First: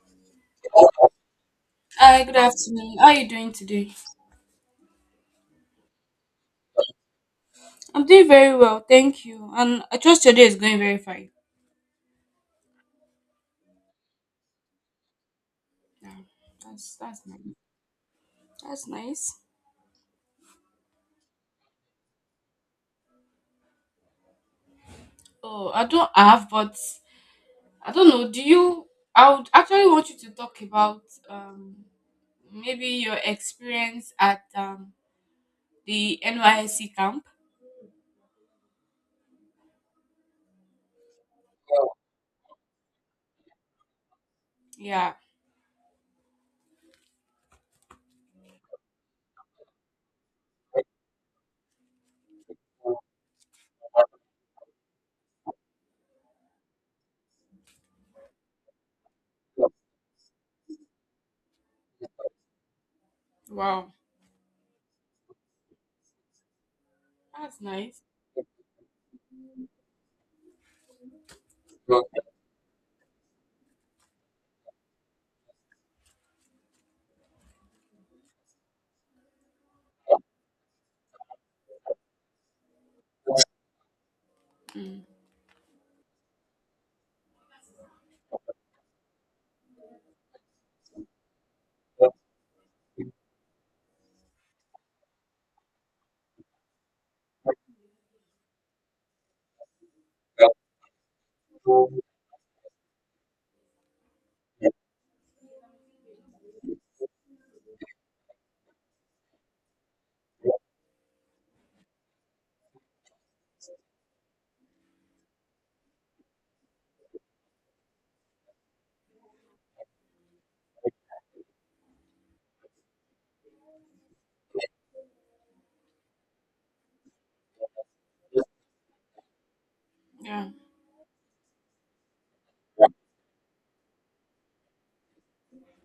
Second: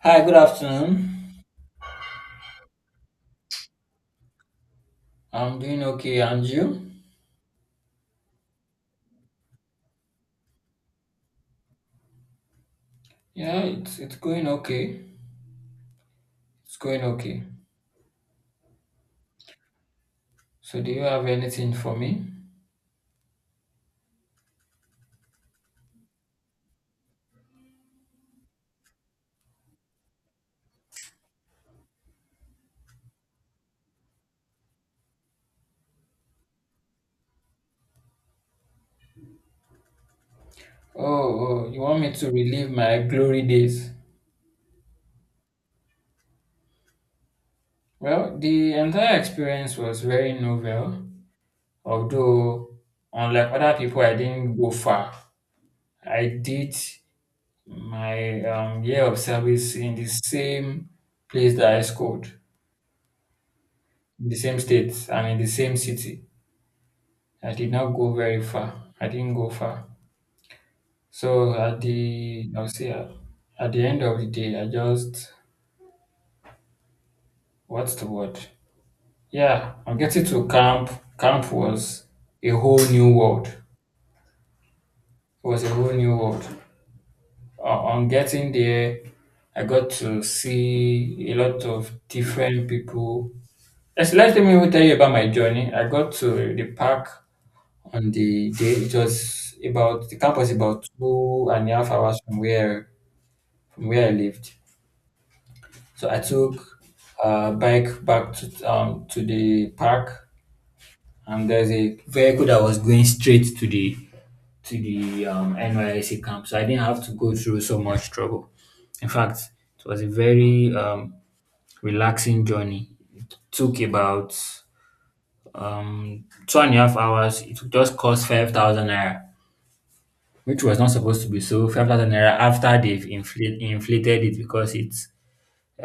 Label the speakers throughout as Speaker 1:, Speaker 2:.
Speaker 1: Hi, good afternoon.
Speaker 2: Hi, good afternoon. How are you doing today?
Speaker 1: I'm doing okay, and you?
Speaker 2: I'm doing very well, thank you. And I trust your day is going very fine.
Speaker 1: Yeah, it's going okay.
Speaker 2: Yeah,
Speaker 1: It's
Speaker 2: that's
Speaker 1: going
Speaker 2: that's
Speaker 1: okay.
Speaker 2: nice. That's nice.
Speaker 1: So, do you have anything for me?
Speaker 2: Oh, I don't have, but I don't know. Do you? I would actually want you to talk about um maybe your experience at the NYSC camp.
Speaker 1: Oh, oh, you want me to relive my glory days?
Speaker 2: Yeah.
Speaker 1: Well, the entire experience was very novel. Although, unlike other people, I didn't go far. I did my year of service in the same place that I scored,
Speaker 2: Wow,
Speaker 1: in the same state and in the same city. I
Speaker 2: that's
Speaker 1: did not
Speaker 2: nice.
Speaker 1: go very far. I didn't go far. So, at the I'll say, at the end of the day, I just what's the word? Yeah, I'm getting to camp. Camp was a whole new world. It
Speaker 2: Mm,
Speaker 1: was a whole new world. On getting there, I got to see a lot of different people. Let me even tell you about my journey. I got to the park on the day. It was about The camp was about 2.5 hours from where I lived. So I took a bike back to the park, and there's a vehicle that was going straight to the NYSC camp, so I didn't have to go through so much trouble. In fact, it was a very relaxing journey. It took about 2.5 hours. It just cost 5,000 naira,
Speaker 2: yeah.
Speaker 1: which was not supposed to be so. 5,000 naira after they've inflated it because it's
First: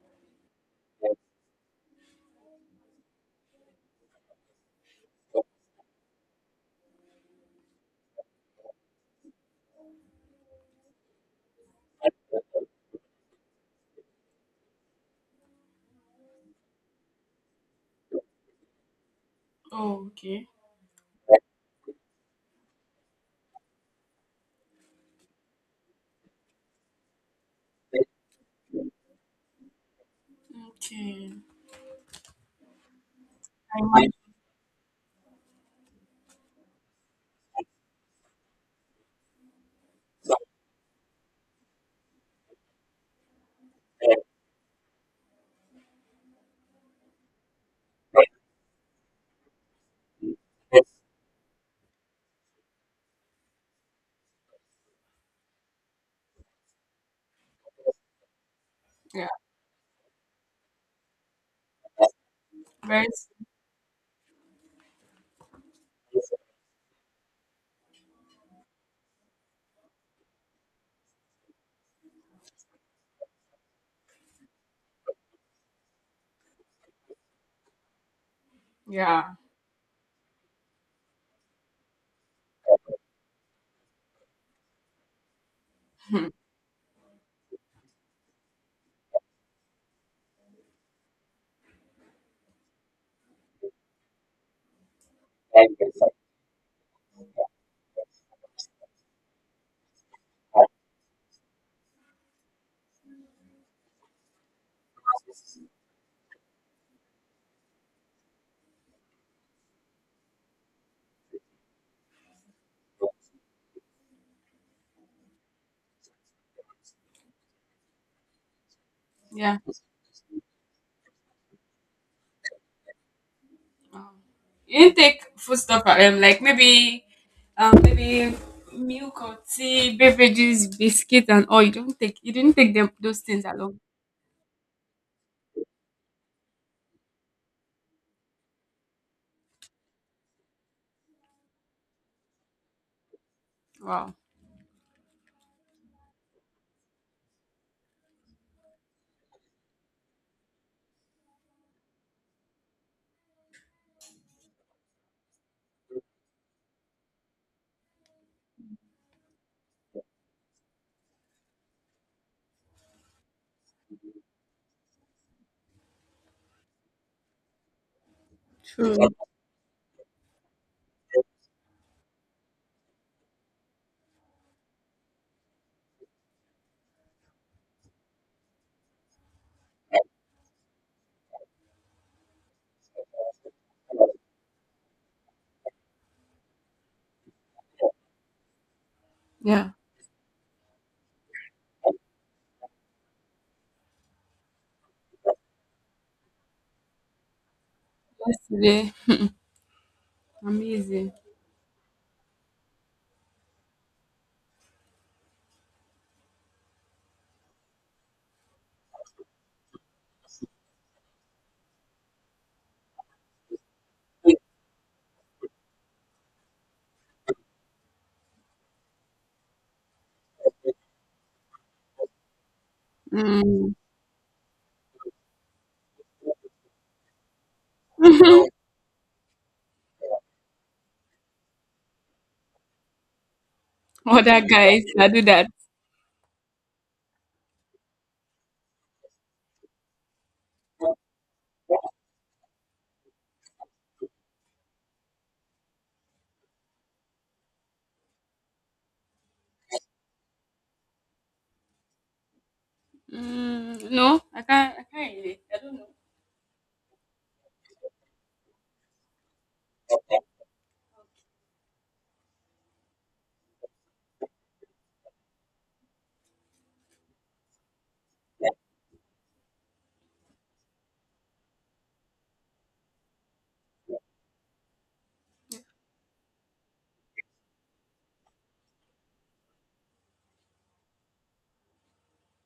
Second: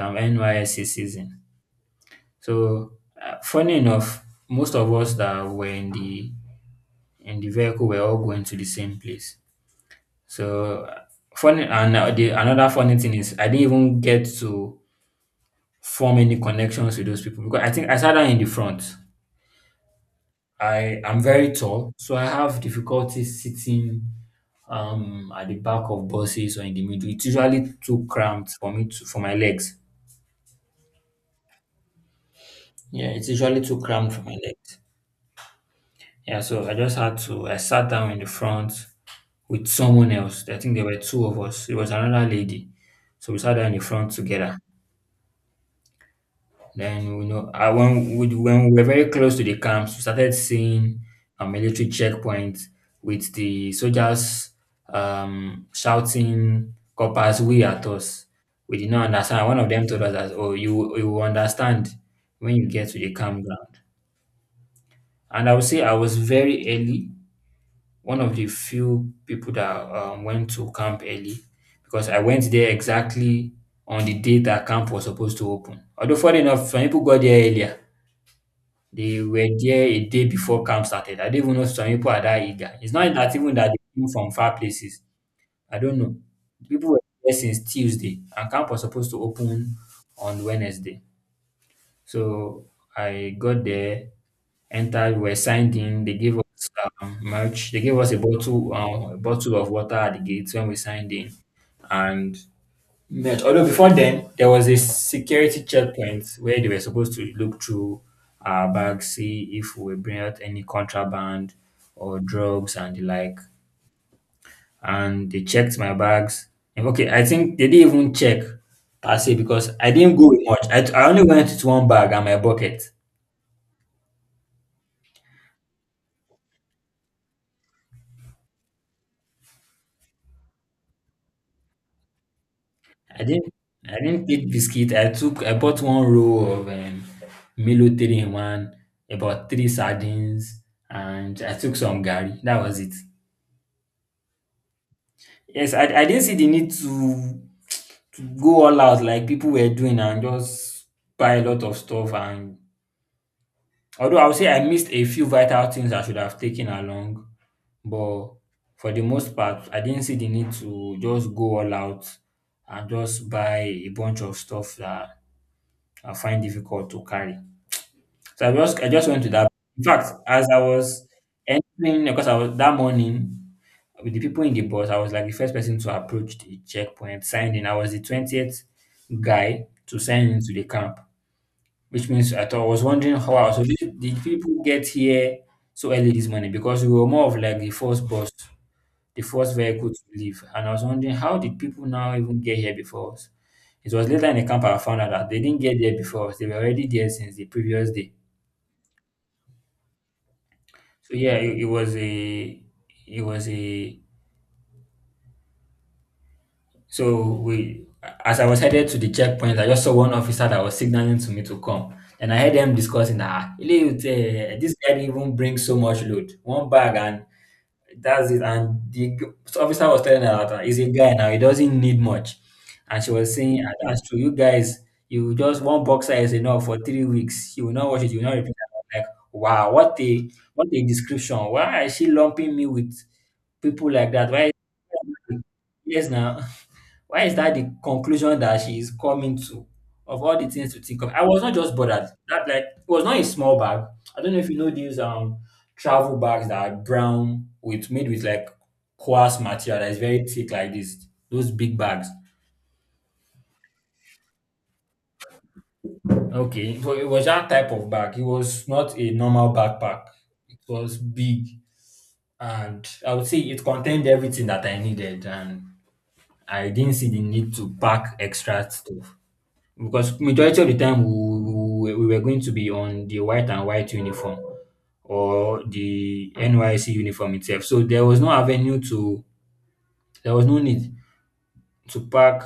Speaker 1: NYSC season. So, funny enough, most of us that were in the vehicle were all going to the same place. So, funny and the another funny thing is I didn't even get to form any connections with those people because I think I sat down in the front.
Speaker 2: Oh, okay.
Speaker 1: I am very tall, so I have difficulty sitting at the back of buses or in the middle. It's usually too cramped for my legs.
Speaker 2: Okay.
Speaker 1: Yeah, it's usually too cramped for my legs. Yeah, so I just had to, I sat down in the front with someone else. I think there were two of us. It was another lady. So we sat down in the front
Speaker 2: Yeah,
Speaker 1: together. Then, when we were very close to the camps, we started seeing a military checkpoint with the soldiers shouting coppers we at us. We did not understand. One of them told us that, oh, you will understand when you get to
Speaker 2: very,
Speaker 1: the
Speaker 2: s-
Speaker 1: campground. And I would say I was very early, one of the few people that went to camp early because I went there exactly on the day that camp was supposed to open. Although, funny enough, some people got there earlier. They
Speaker 2: yeah,
Speaker 1: were there a day before camp started. I do not even know if some people are that eager. It's not that even that they came from far places. I don't know.
Speaker 2: hmm,
Speaker 1: People were there since Tuesday, and camp was supposed to open on Wednesday. So I got there, entered, we were signed in. They gave us merch. They gave us a bottle of water at the gate when we signed in, and met. Although before then, there was a security checkpoint where they were supposed to look through our bags, see if we bring out any contraband or drugs and the like. And they checked my bags. And, okay, I think they didn't even check per se
Speaker 2: yeah.
Speaker 1: because I didn't go with much. I only went with one bag and my bucket.
Speaker 2: Um, you didn't take food stuff, like maybe, maybe milk or tea, beverages, biscuit, and all. You didn't take them those
Speaker 1: I
Speaker 2: things
Speaker 1: didn't
Speaker 2: along.
Speaker 1: I didn't take biscuit. I bought one roll of Milo three in one, about three sardines, and I took some gari. That was it.
Speaker 2: Wow,
Speaker 1: Yes, I didn't see the need to go all out like people were doing and just buy a lot of stuff. And although I would say I missed a few vital things I should have taken along, but for the most part, I didn't see the need to just go all out and just buy a bunch of stuff that I find difficult to carry. So I just I
Speaker 2: true.
Speaker 1: just went to that. In fact, as I was entering, because I was that morning with the people in the bus, I was like the first person to approach the checkpoint, sign in. I was the 20th guy to sign into the camp. Which means I thought I was wondering how, wow, so did people get here so early this morning? Because we were more of like the first bus, the first
Speaker 2: Yeah,
Speaker 1: vehicle to leave. And I was wondering how did people now even get here before us? It was later in the camp I found out that they didn't get there before us. They were already there since the previous day.
Speaker 2: yesterday, amazing.
Speaker 1: So yeah, it, it was a So we, as I was headed to the checkpoint, I just saw one officer that was signaling to me to come. And I heard them discussing that Eliud, this guy didn't even bring so much load, one bag, and that's it. And the officer was telling her that he's a guy now, he doesn't need much. And she was saying, "Ah,
Speaker 2: Mm.
Speaker 1: that's true, you guys, you just one boxer is enough for 3 weeks. You will not watch it, you will not repeat it. I'm like, wow, what a description. Why is she lumping me with people like that?
Speaker 2: Other
Speaker 1: Why
Speaker 2: guys that do that.
Speaker 1: yes now? Why is that the conclusion that she is coming to? Of all the things to think of. I was not just bothered. That like it was not a small bag. I don't know if you know these travel bags that are brown with made with like coarse material that is very thick like this. Those big bags.
Speaker 2: Mm, no, I can't. I can't relate. I don't know
Speaker 1: Okay, so it was that type of bag. It was not a normal backpack. It was big, and I would say it contained everything that I needed, and I didn't see the need to pack extra stuff. Because majority of the time we were going to be on the white and white uniform or the NYC uniform itself. So there was no avenue to, there was no need to pack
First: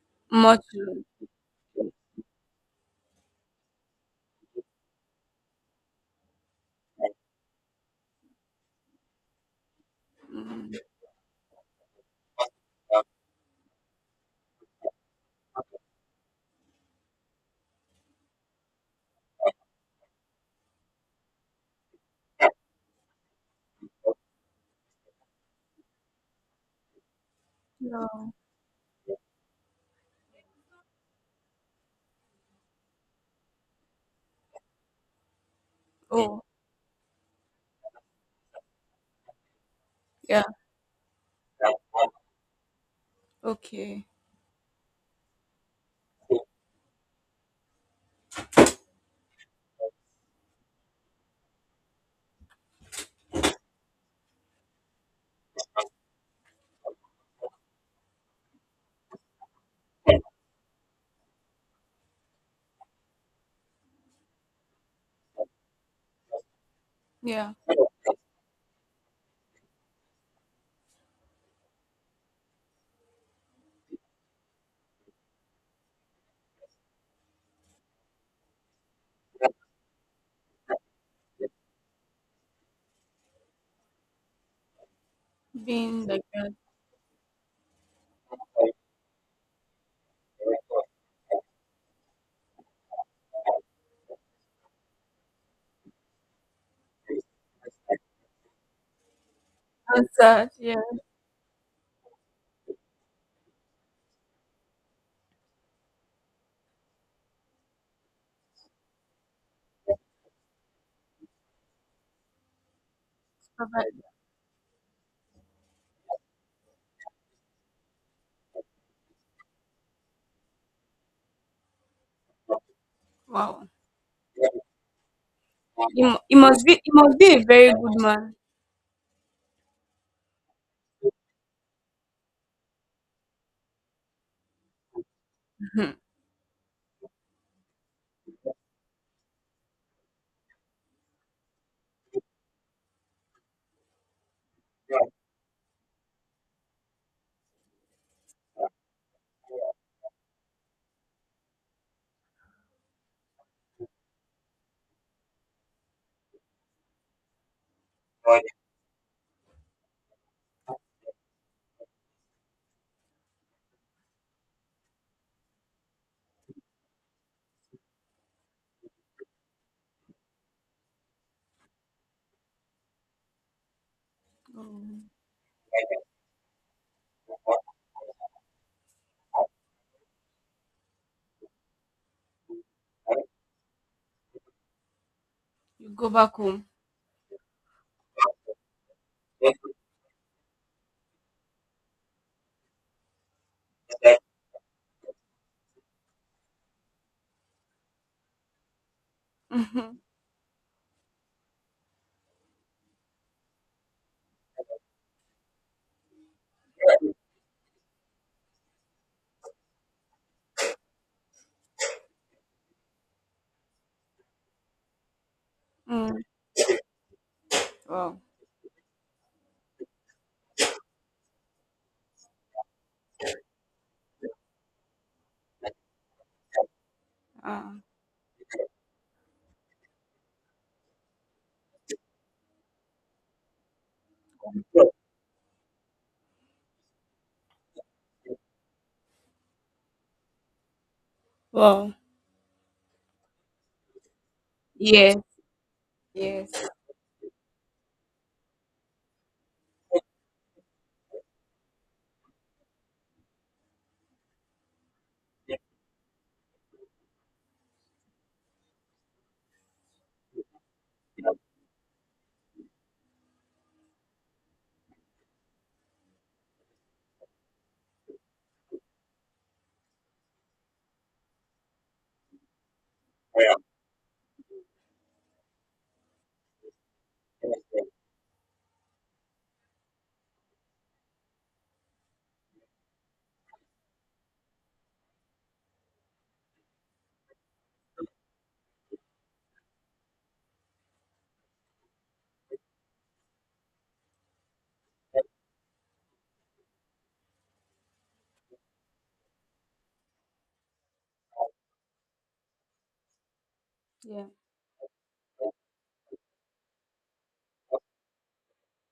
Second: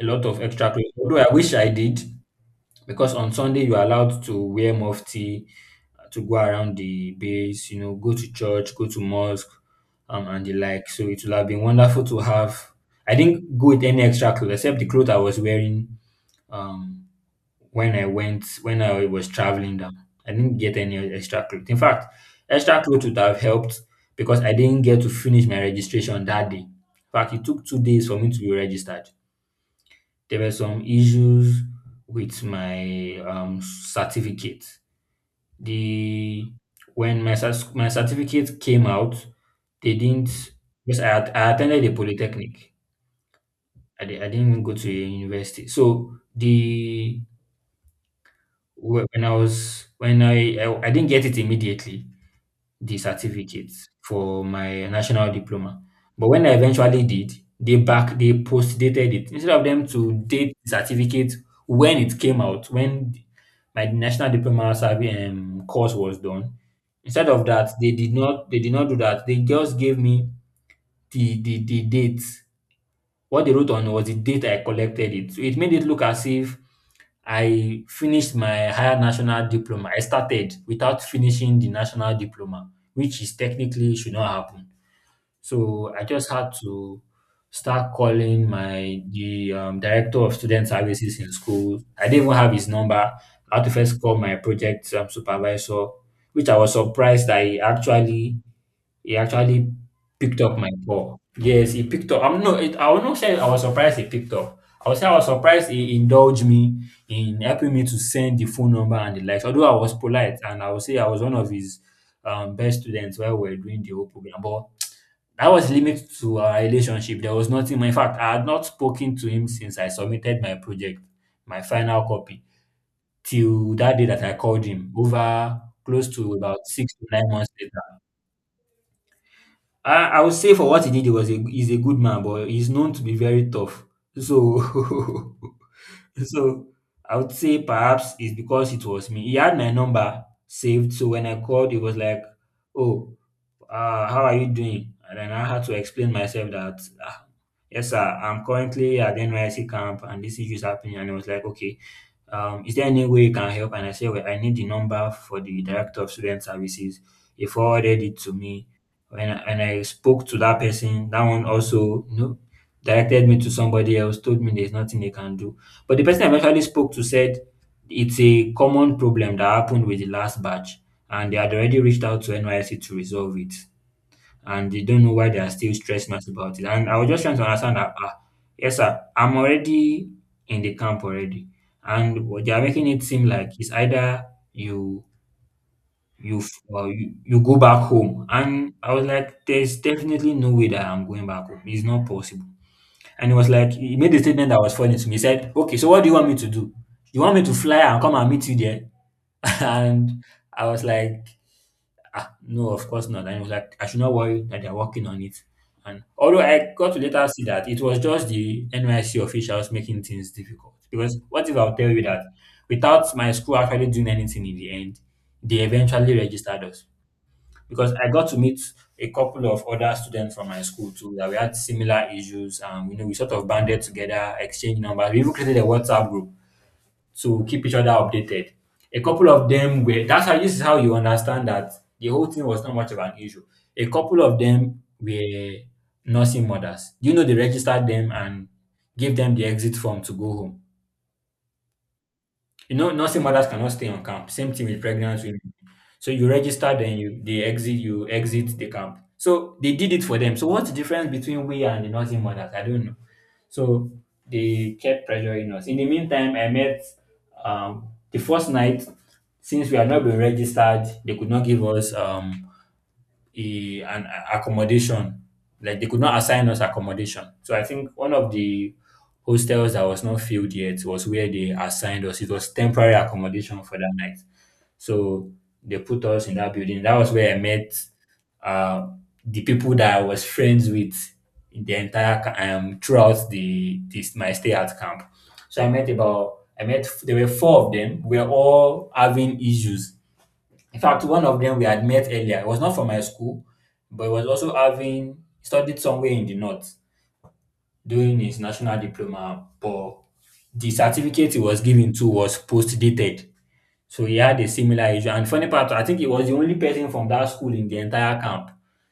Speaker 1: a lot of
Speaker 2: much.
Speaker 1: extra clothes. Although I wish I did, because on Sunday you are allowed to wear mufti, to go around the base, go to church, go to mosque, and the
Speaker 2: Mm,
Speaker 1: like. So it would have been wonderful to have. I didn't go with any extra clothes except the clothes I was wearing. Um, when I went when I was traveling down. I didn't get any extra clothes. In fact, extra clothes would have helped because I didn't get to finish my registration that day. In fact, it took 2 days for me
Speaker 2: no.
Speaker 1: to be registered. There were some issues with my certificate.
Speaker 2: Oh,
Speaker 1: The when my cer- my certificate came out, they didn't
Speaker 2: yeah.
Speaker 1: because I attended a polytechnic. I,
Speaker 2: Okay.
Speaker 1: di- I didn't even go to a university. So the Whe- when I was when I didn't get it immediately, the certificate for my national diploma. But when I eventually did, they post dated it instead of them to date the certificate when it came out when my national diploma survey course was done. Instead of
Speaker 2: Yeah.
Speaker 1: that, they did not do that. They just gave me the date. What they wrote on was the date I collected it. So it made it look as if I finished my higher national diploma. I started without finishing the national diploma, which is technically should not happen. So I
Speaker 2: Being like
Speaker 1: just had
Speaker 2: that.
Speaker 1: to start calling my the director of student services in school. I didn't even have his number. I had to first call my project supervisor, which I was surprised I actually he actually picked
Speaker 2: Answered.
Speaker 1: up my
Speaker 2: Yeah.
Speaker 1: call. Yes, he picked up. I will not say I was surprised he picked up. I would say I was surprised he indulged me in helping me to send the phone number and the likes. Although I was polite, and I would say I was one of his best students while we were doing the
Speaker 2: Provide.
Speaker 1: whole program. But that was limited to our relationship. There was nothing more. In fact, I had not spoken to him since I submitted my project, my final copy,
Speaker 2: Wow.
Speaker 1: till that day that I called him over
Speaker 2: He,
Speaker 1: close
Speaker 2: mu-
Speaker 1: to
Speaker 2: he
Speaker 1: about
Speaker 2: must be. He
Speaker 1: six to
Speaker 2: must be
Speaker 1: nine
Speaker 2: a
Speaker 1: months
Speaker 2: very good
Speaker 1: later.
Speaker 2: man.
Speaker 1: I would say for what he did, he's a good man, but he's known to be very tough. So,
Speaker 2: Mhm.
Speaker 1: so I would say perhaps it's because it was me. He had my number saved, so when I called, he was like, "Oh, how are you doing?" And then I had to explain myself that, "Yes, sir, I'm currently at NYC camp, and this issue is happening." And he was like, "Okay, is there any way you can help?" And I say, well, I need the number for the director of student services. He forwarded it to me. When I spoke to that person, that one also, directed me to somebody else, told me there's nothing they can do. But the person I eventually spoke to said it's a common problem that happened with the last batch, and they had already reached out to NYC to resolve it and they don't
Speaker 2: Mm.
Speaker 1: know why they are still stressing us about it. And I was just trying to understand that, yes, sir, I'm already in the camp already, and what they are making it seem like it's either you
Speaker 2: You go back
Speaker 1: you f-
Speaker 2: home.
Speaker 1: uh, you, you go back home. And I was like, there's definitely no way that I'm going back home. It's not possible. And it was like he made a statement that was funny to me. He said, "Okay, so what do you want me to do? You want me to fly and come and meet you there?"
Speaker 2: Mhm.
Speaker 1: and I was like. No, of course not. And he was like, I should not worry that they're working on it. And although I got to later see that it was just the NYC officials making things difficult. Because what if I'll tell you that without my school actually doing anything in the end, they eventually
Speaker 2: Mm.
Speaker 1: registered us. Because I
Speaker 2: Wow.
Speaker 1: got to meet a couple of other students from my school too that we had similar issues and we sort of banded together, exchanged numbers. We even created a WhatsApp group to keep each
Speaker 2: Ah.
Speaker 1: other updated. A couple of them were that's how, this is how you understand that the whole thing was not much of an issue. A couple of them were nursing mothers. They registered them and gave them the exit form to go home.
Speaker 2: Wow.
Speaker 1: Nursing mothers cannot stay on camp. Same thing with
Speaker 2: Yes.
Speaker 1: pregnant women. So you
Speaker 2: Yes.
Speaker 1: register, then you exit the camp. So they did it for them. So what's the difference between we and the nursing mothers? I don't know. So they kept pressuring us. In the meantime, I met the first night. Since we had not been registered, they could not give us a an a- accommodation. Like they could not assign us accommodation. So I think one of the hostels that was not filled yet was where they assigned us. It was temporary accommodation for that night. So they put us in that building. That was where I met uh, the people that I was friends with in the entire throughout the this my stay at camp. So I met about I met there were four of them. We were all having issues. In fact, one of them we had met earlier. It was not from my school, but he was also having studied somewhere in the north doing his national diploma. But the certificate he was given to was post dated. So he
Speaker 2: Yeah.
Speaker 1: had a similar issue. And funny part, I think he was the only person from that school in the entire camp.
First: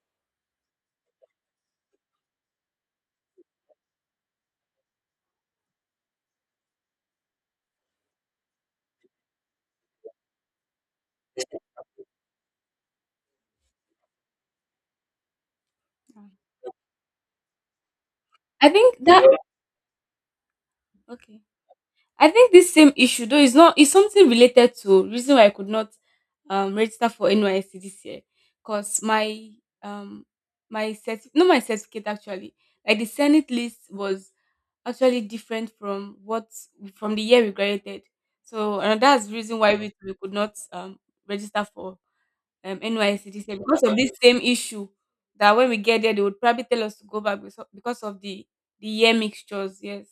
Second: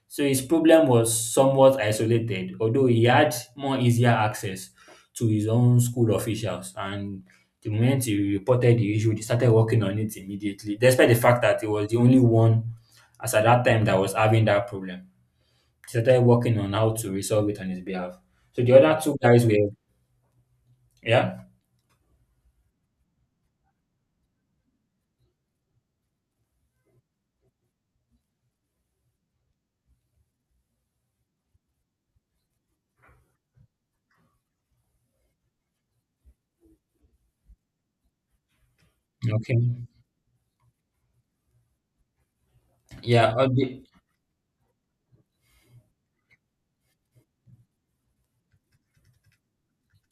Speaker 1: So his problem was somewhat isolated, although he had more easier access to his own school officials. And the moment he reported the issue, they started working on it immediately, despite the fact that he was the only one as at that time that was having that problem. They started working on how to resolve it on his behalf. So
Speaker 2: I
Speaker 1: the
Speaker 2: think
Speaker 1: other two
Speaker 2: that.
Speaker 1: guys were, yeah,
Speaker 2: Okay. I think this same issue, though, is not is something related to reason why I could not register for NYSC this year, cause my um my cert no my certificate actually, like the Senate list was actually different from what, from the year we graduated. So, and that's the
Speaker 1: okay.
Speaker 2: reason why we could not register for NYSC
Speaker 1: Yeah,
Speaker 2: this year,
Speaker 1: the,
Speaker 2: because of this same issue, that when we get there they would probably tell us to go back because of the year mixtures. Yes.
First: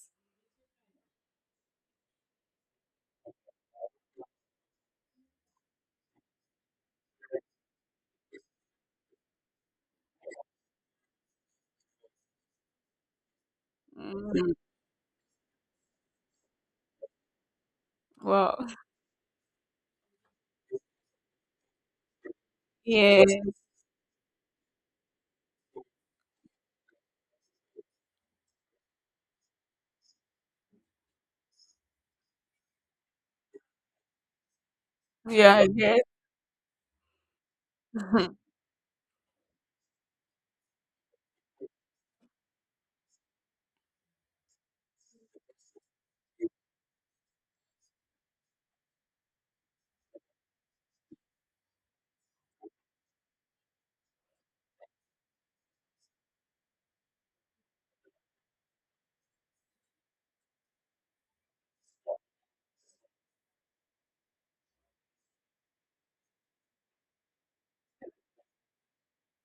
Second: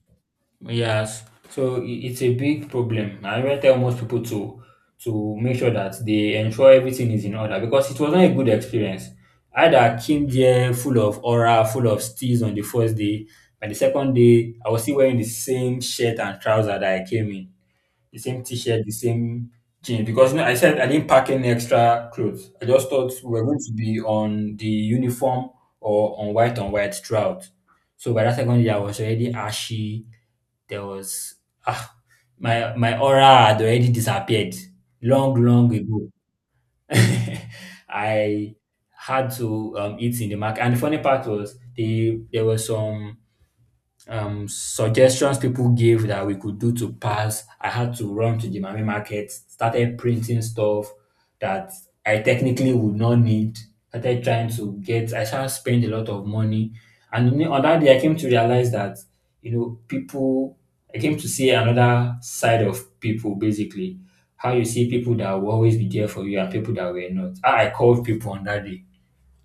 Speaker 1: yes. So it's a big problem. I even tell most people to make sure that they ensure everything is in order because it wasn't a good experience. I that came there full of aura, full of steals on the first day. By the second
Speaker 2: Mm,
Speaker 1: day, I was still wearing the same shirt and trouser that I came in, the same
Speaker 2: wow.
Speaker 1: t-shirt, the same jeans. Because I said I didn't pack any extra clothes. I just thought
Speaker 2: Yeah.
Speaker 1: we were going to be on the uniform or on white throughout. So by that second year, I was already ashy. There was ah, my aura had already disappeared long,
Speaker 2: Yeah, I
Speaker 1: long
Speaker 2: guess.
Speaker 1: ago. I had to eat in the market, and the funny part was there were some suggestions people gave that we could do to pass. I had to run to the Mami market, started printing stuff that I technically would not need. Started trying to get, I started spending a lot of money. And on that day, I came to realize that, people, I came to see another side of people basically. How you see people that will always be there for you and people that were not. How I called people on that day.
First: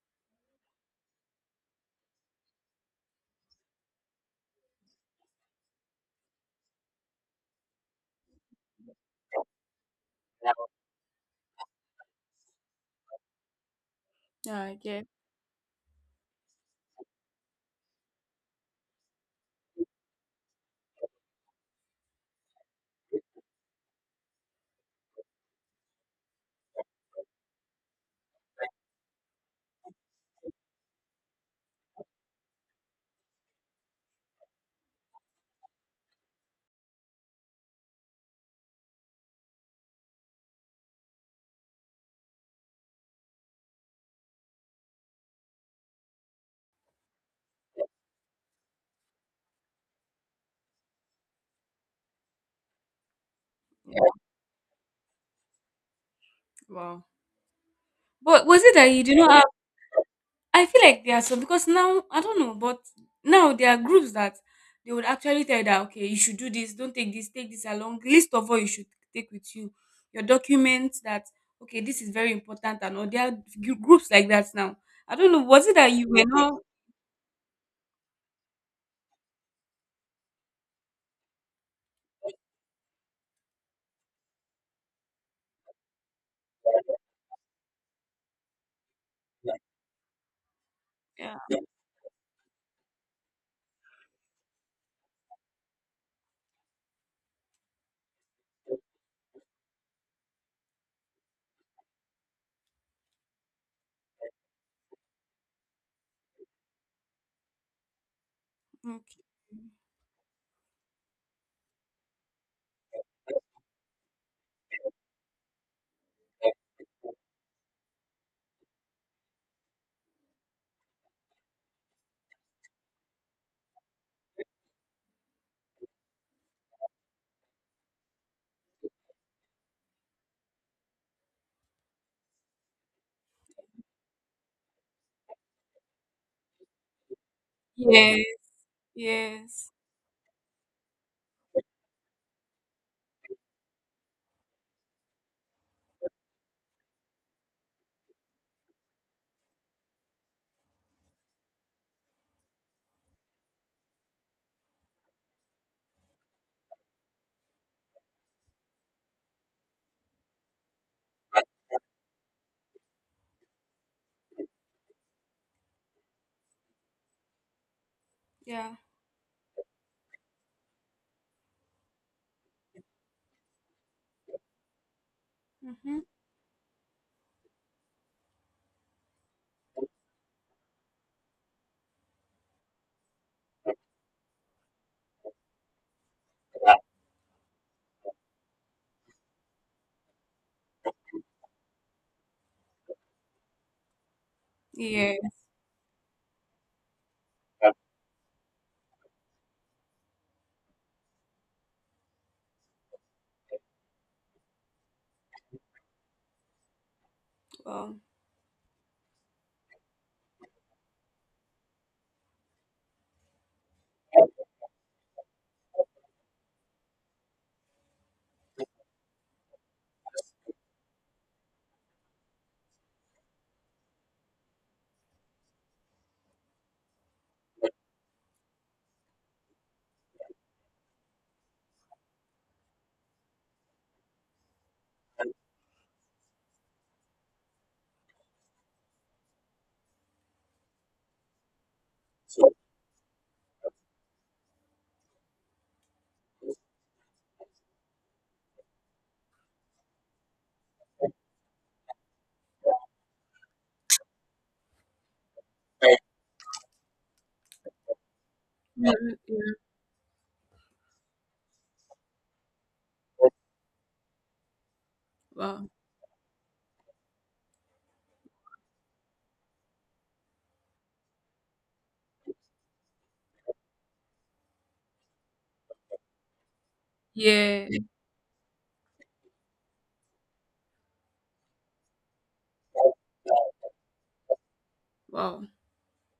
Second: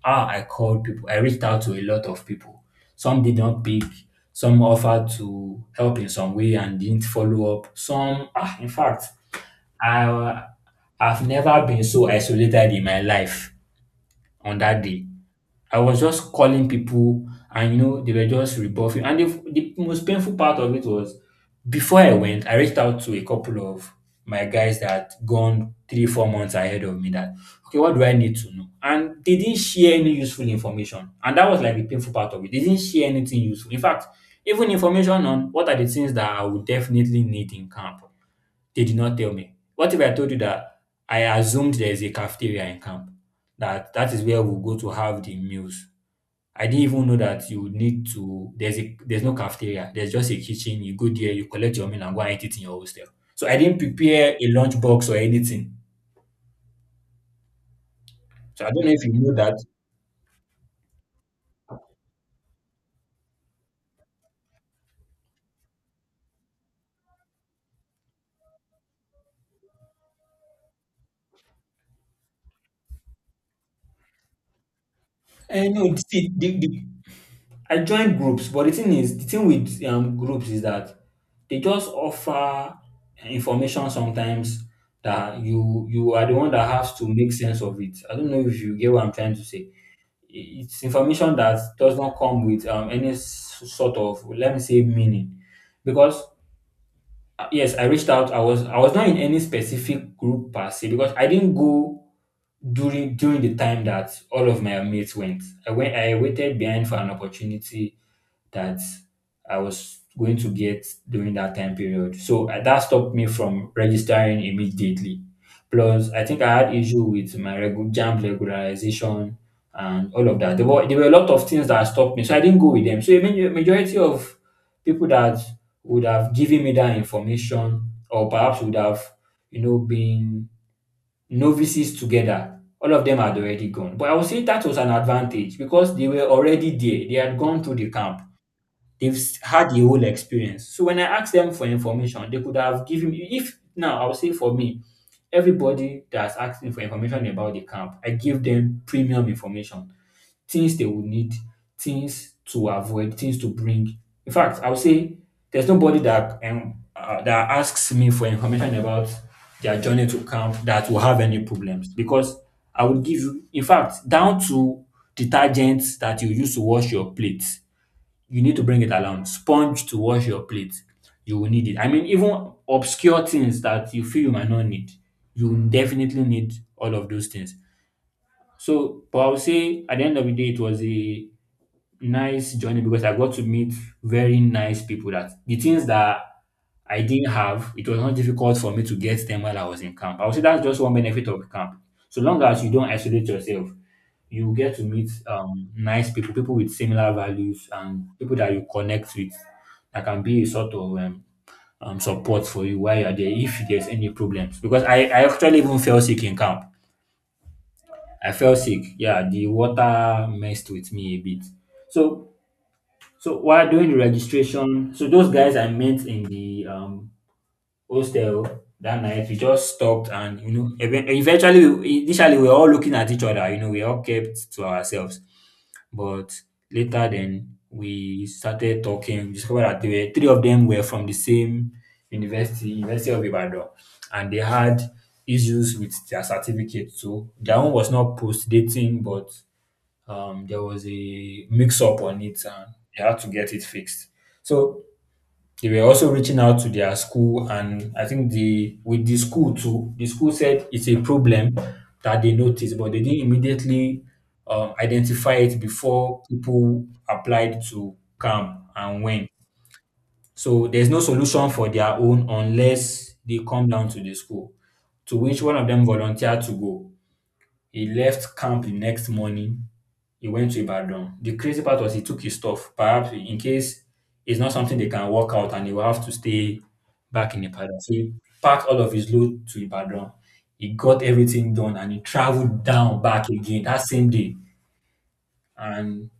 Speaker 1: I called people. I reached out to a lot of people. Some did not pick. Some offered to help in some way and didn't follow up. Some, in fact, I, I've never been so isolated in my life on
Speaker 2: Yeah, I
Speaker 1: that
Speaker 2: get.
Speaker 1: day. I was just calling people and they were just rebuffing. And the most painful part of it was, before I went, I reached out to a couple of my guys that had gone 3, 4 months ahead of me that okay, what do I need to know? And they didn't share any useful information. And that was like the painful part of it. They didn't share anything useful. In fact, even information on what are the things that I would definitely need in camp. They did not tell me. What if I told you that I assumed there is a cafeteria in camp? That that is where we'll go to have the meals. I didn't even know that you need to. There's no cafeteria. There's just a kitchen. You go there, you collect your meal and go and eat it in your hostel. So I didn't prepare a lunch box or anything.
Speaker 2: Wow. But was
Speaker 1: So I
Speaker 2: it
Speaker 1: don't
Speaker 2: that
Speaker 1: know
Speaker 2: you
Speaker 1: if you
Speaker 2: do not
Speaker 1: know
Speaker 2: have?
Speaker 1: that.
Speaker 2: I feel like there are some, because now I don't know, but now there are groups that they would actually tell you that okay, you should do this, don't take this along. List of what you should take with you, your documents that okay, this is very important, and all. There are groups like that now. I don't know. Was it
Speaker 1: And
Speaker 2: that
Speaker 1: no,
Speaker 2: you were
Speaker 1: see,
Speaker 2: not?
Speaker 1: I joined groups, but the thing is, the thing with groups is that they just offer information sometimes that you are the one that has to make sense of it. I don't know if you get what I'm trying to say. It's information
Speaker 2: Yeah.
Speaker 1: that does not come with any sort of, let me say, meaning, because yes, I reached out. I was not in any specific group per se because I didn't go during the time that all of my mates went. I went I waited behind for an opportunity that
Speaker 2: Okay.
Speaker 1: I was going to get during that time period. So that stopped me from registering immediately. Plus, I think I had issue with my jam regularization and all of that. There were a lot of things that stopped me, so I didn't go with them. So a majority of people that would have given me that information, or perhaps would have been novices together. All of them had already gone, but I would say that was an advantage because they were already there. They had gone through the camp.
Speaker 2: Yes.
Speaker 1: They've had
Speaker 2: Yes.
Speaker 1: the whole experience. So when I asked them for information, they could have given me. If now, I would say for me, everybody that's asking for information about the camp, I give them premium information, things they would need, things to avoid, things to bring. In fact, I would say there's nobody that asks me for information about their journey to camp that will have any problems, because I would give you, in fact, down to detergents that you use to wash your plates, you need to
Speaker 2: Yeah.
Speaker 1: bring it along. Sponge to wash your plate, you will need it. I mean, even obscure things that you feel you might not need, you will
Speaker 2: Mm-hmm.
Speaker 1: definitely need all of those things. So, but I would say at the end of the day, it was a nice journey because I got to meet very nice people, that the things that I didn't have, it was not difficult for me to get them while I was in camp. I would say that's just one benefit of camp. So long as you don't isolate yourself, you get to meet
Speaker 2: Yeah.
Speaker 1: nice people, people with similar values, and people that you connect with that can be a sort of support for you while you're there if there's any problems. Because I actually even fell sick in camp.
Speaker 2: Wow.
Speaker 1: I fell sick. Yeah, the water messed with me a bit. So so while doing the registration, so those guys I met in the hostel that night. We just stopped and eventually initially we were all looking at each other, we all kept to ourselves. But later then we started talking, we discovered that three of them were from the same university, University of Ibadan, and they had issues with their certificate. So their own was not post dating, but there was a mix up on it and they had to get it fixed. So they were also reaching out to their school, and I think the with the school too, the school said it's a problem that they noticed, but they didn't immediately identify it before people applied to come
Speaker 2: Yeah,
Speaker 1: and went.
Speaker 2: yeah.
Speaker 1: So there's no solution for their own unless they come down to the school, to which one of
Speaker 2: Wow.
Speaker 1: them volunteered to go. He left camp the next morning. He went to Ibadan. The crazy part was he took his stuff, perhaps in case it's not something they can work out and he will have to stay back in
Speaker 2: Yeah.
Speaker 1: Ibadan. So he packed all of his load to Ibadan. He got everything done and he traveled down back again that same day.
Speaker 2: Wow.
Speaker 1: And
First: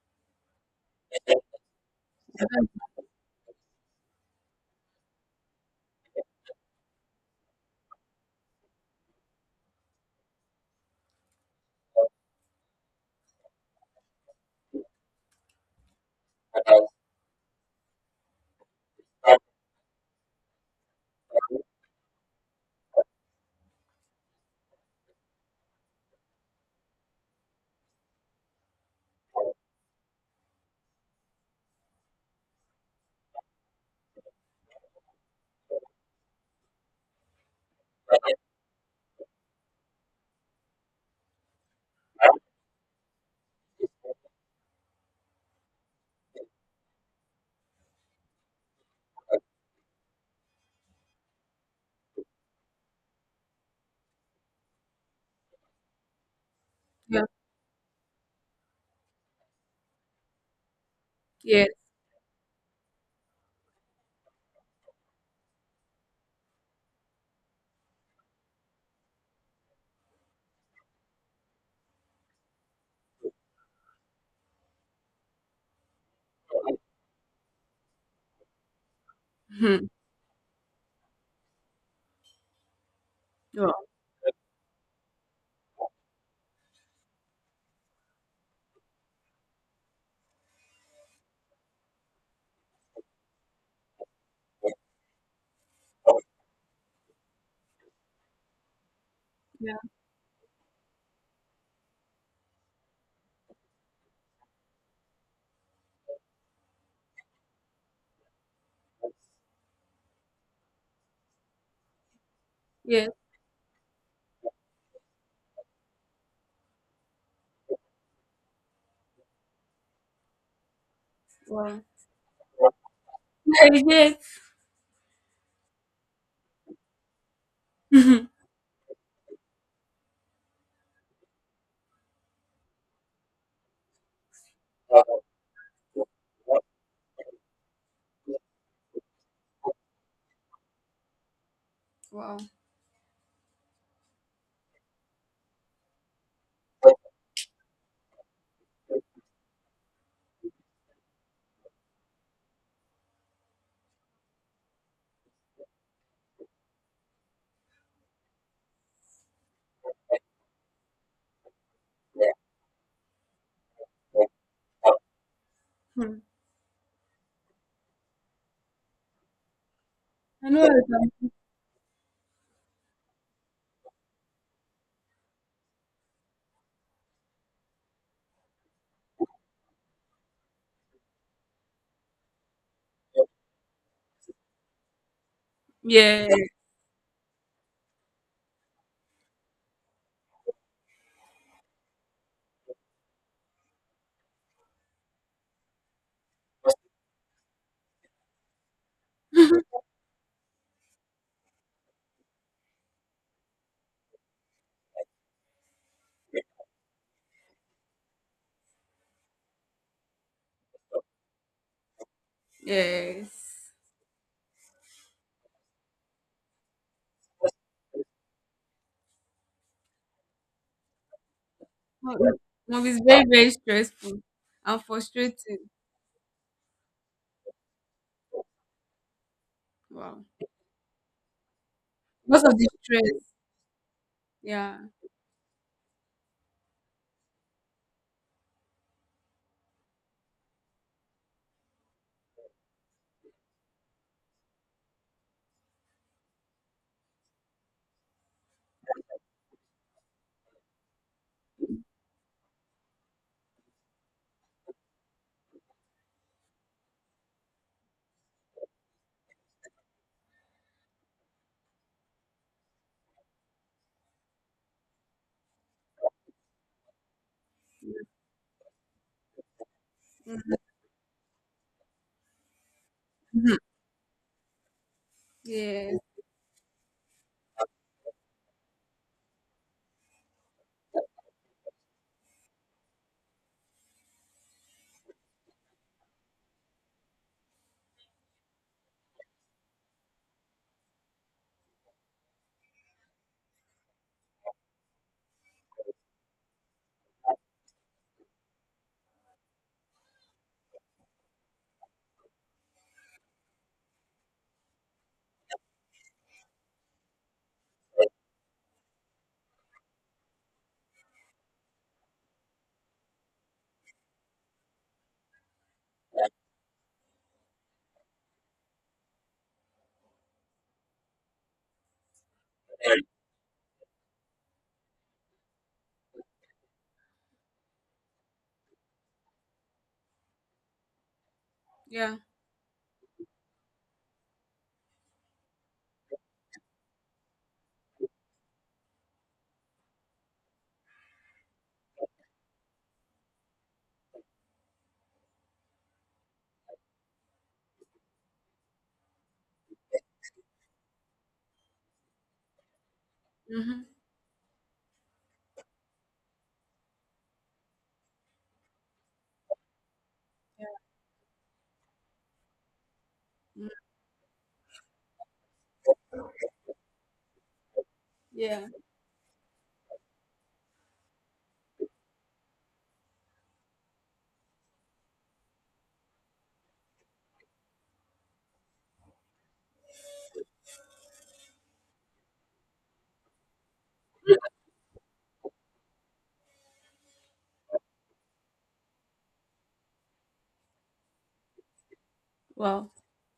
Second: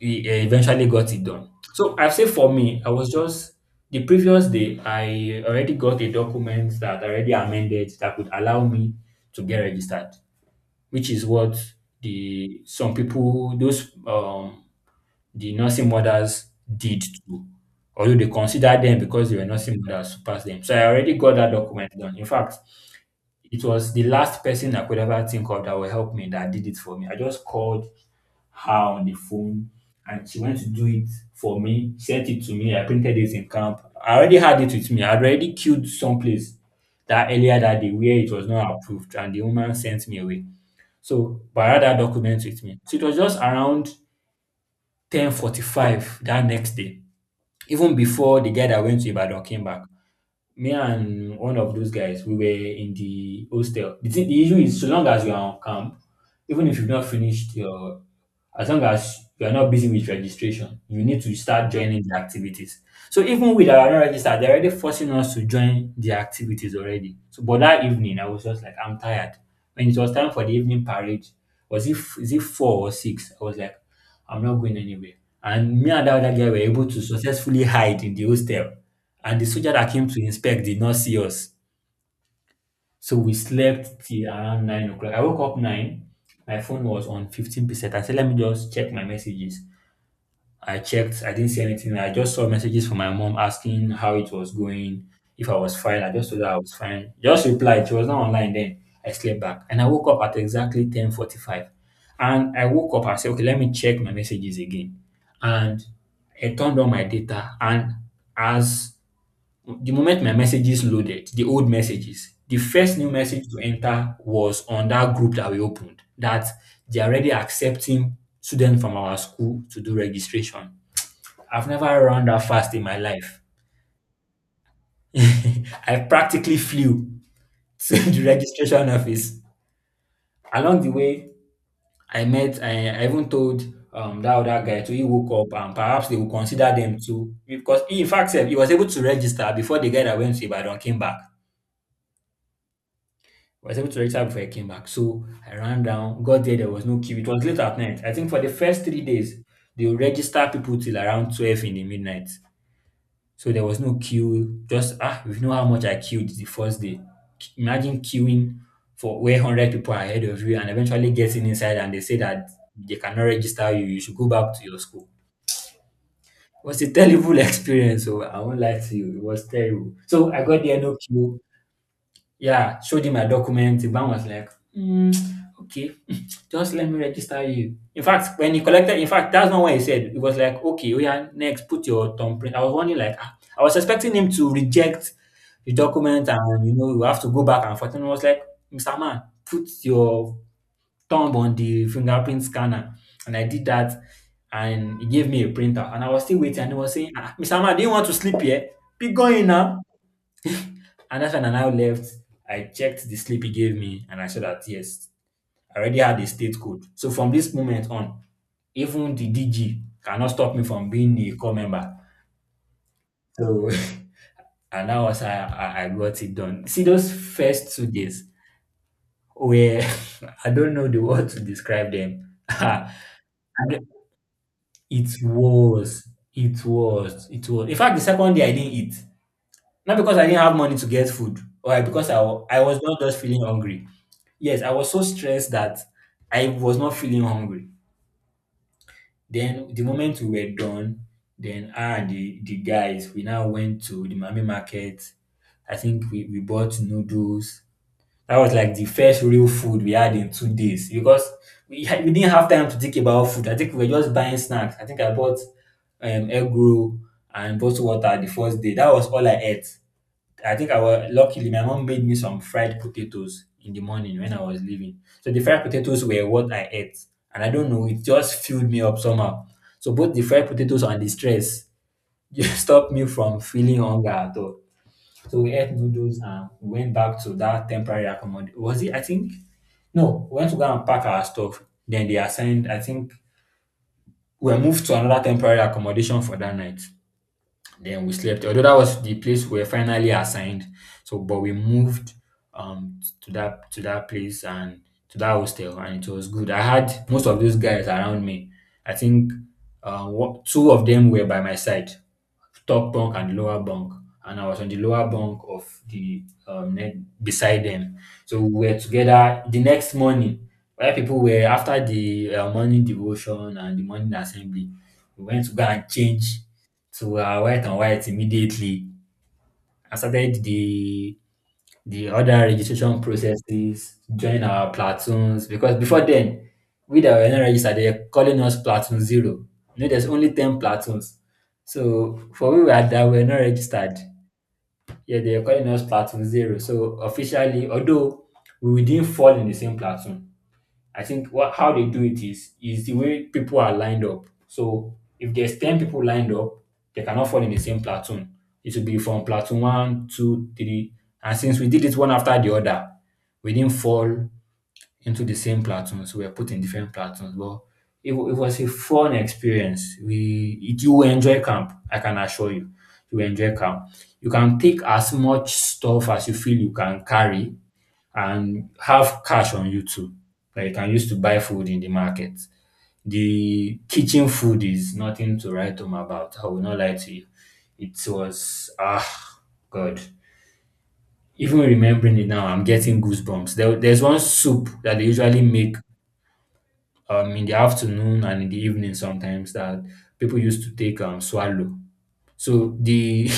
Speaker 1: he eventually got it done. So I've said for me, I was just the previous day I already got a document that already amended that would allow me to get registered, which is what the some people, those the nursing mothers did too, although they considered them because they were nursing mothers to pass them. So I already got that document done. In fact, it was the last person I could ever think of that will help me that did it for me. I just called her on the phone and she went to do it for me, sent it to me. I printed it in camp. I already had it with me. I already queued someplace that earlier that day where it was not approved and the woman sent me away. So, but I had that document with me. So it was just around 10:45 that next day, even before the guy that went to Ibadan came back. Me and one of those guys, we were in the hostel. Thing, the issue is, so long as you are on camp, even if you've not
Speaker 2: Yeah.
Speaker 1: finished your, as long as you are not busy with registration, you need to
Speaker 2: Yes.
Speaker 1: start joining the activities. So even with our not registered, they're already forcing us to join the activities already. So, but that evening, I was just like, I'm tired. When it was time for the evening parade, was it, is it four or six? I was like, I'm not going anywhere. And me and that other guy were able to successfully hide in the hostel. And the soldier
Speaker 2: Hmm.
Speaker 1: that came to inspect did not see us. So we slept till around 9 o'clock. I woke up nine. My phone was on 15%. I said, let me just check my messages. I checked. I didn't see anything. I just saw messages from my mom asking how it was going, if I was fine. I
Speaker 2: Wow.
Speaker 1: just told her I was fine. Just replied. She was not online then. I slept back
Speaker 2: Yeah.
Speaker 1: and I woke up at exactly 10:45. And I woke up. I said, okay, let me check my messages again. And I turned on my data. And as the moment my messages loaded, the old messages, the first
Speaker 2: Yes.
Speaker 1: new message to enter was on that group that we opened, that they are already accepting students from our school to do registration. I've
Speaker 2: Wow.
Speaker 1: never run that fast in my life.
Speaker 2: Yeah, yes.
Speaker 1: I practically flew to the
Speaker 2: Hmm.
Speaker 1: registration office. Along the way, I even told that other guy to, he woke up and perhaps they will consider them too. Because he, in fact, sef, he was able to register before the guy that went to Ibadan came back.
Speaker 2: wow.
Speaker 1: I was able to register before I came back. So I ran down, got there, there was no queue. It was late at night. I think for the first 3 days, they will register people till around 12 in the midnight. So there was no queue. Just, ah, you know how much I queued the first day. Imagine queuing for where 100 people are ahead of you and eventually getting inside and they say that they cannot register you. You should go back to your school.
Speaker 2: Hmm.
Speaker 1: It was a terrible experience. So I won't lie to you. It was terrible. So I
Speaker 2: I know.
Speaker 1: got there, no
Speaker 2: It's-
Speaker 1: queue. Yeah, showed him my document. The man was like, "Hmm, okay, just let me register you." In fact, when he collected, in fact, that's not what he said. It was like, okay, we are next, put your thumbprint. I was wondering, like, ah, I was expecting him to reject the document
Speaker 2: Yeah.
Speaker 1: and, you know, you have to go back and forth. And I was like, Mr. Man, put your thumb on the fingerprint scanner. And I did that and he gave me a printer. And I was still waiting and he was saying, ah, Mr. Man, do you want to sleep here? Be going now. And that's when I now left. I checked the sleep he gave me and I saw that, yes, I already had a state code. So from this moment on, even the DG cannot stop me from being a core member.
Speaker 2: Yes.
Speaker 1: So and that was how I got it done. See those first 2 days where I don't know the word to describe
Speaker 2: Well,
Speaker 1: them.
Speaker 2: it
Speaker 1: I
Speaker 2: must very, very stressful and
Speaker 1: it
Speaker 2: frustrating.
Speaker 1: was, it was, It was. In fact, the second day I didn't eat. Not
Speaker 2: Wow.
Speaker 1: because I didn't have money to get food, or because
Speaker 2: Most of
Speaker 1: I
Speaker 2: the
Speaker 1: was not just
Speaker 2: stress.
Speaker 1: feeling hungry. Yes, I
Speaker 2: Yeah.
Speaker 1: was so stressed that I was not feeling hungry. Then the moment we were done, then I and the guys, we now went to the Mami market. I think we bought noodles. That was like the first real food we had in 2 days because we, had, we didn't have time to think about food. I think we were just buying snacks. I think I bought egg roll and bottled water the first day. That was all I ate. I think I was luckily my mom made me some fried potatoes in the morning when I was leaving. So the fried potatoes were what I ate, and I don't know, it just filled me up somehow. So both the fried potatoes and the stress just stopped me from
Speaker 2: Mhm.
Speaker 1: feeling hunger at all. So we ate
Speaker 2: Yes.
Speaker 1: noodles and we went back to that temporary accommodation. Was it? I think no. We went to go and pack our stuff. Then they assigned. I think we were moved to another temporary accommodation for that night. Then we slept, although that was the place we were finally assigned. So, but we moved to that place and to that hostel, and it was good. I had most of those guys around me. I think two of them were by my side, top bunk and lower bunk, and I was on the lower bunk of the beside them. So we were together the next morning. Where people were after the morning devotion and the morning assembly, we went to go and change to our white and white immediately. I started the other registration processes, join our platoons because before then, we that were not registered, they're calling us platoon zero. You know, there's only 10 platoons.
Speaker 2: Yeah.
Speaker 1: So for we were that were not registered, yeah, they're calling us platoon zero. So officially, although we didn't fall in the same platoon, I think what how they do it is the way people are lined up. So if there's 10 people lined up, they cannot fall in the same platoon. It will be from platoon one, two, three, and since we did it one after the other, we didn't
Speaker 2: Hmm.
Speaker 1: fall into the same platoons. We were put in different platoons, but it was a fun experience. You will enjoy camp. I can assure you, you will enjoy camp. You can take as much stuff as you feel you can carry
Speaker 2: Yeah.
Speaker 1: and have cash on you too that you can use to buy food in the market. The kitchen food is nothing to write home about. I will not lie to you. It was ah God. Even remembering it now, I'm getting goosebumps. There's one soup that they usually make in the afternoon and in the evening sometimes that people used to take swallow. So
Speaker 2: Wow.
Speaker 1: the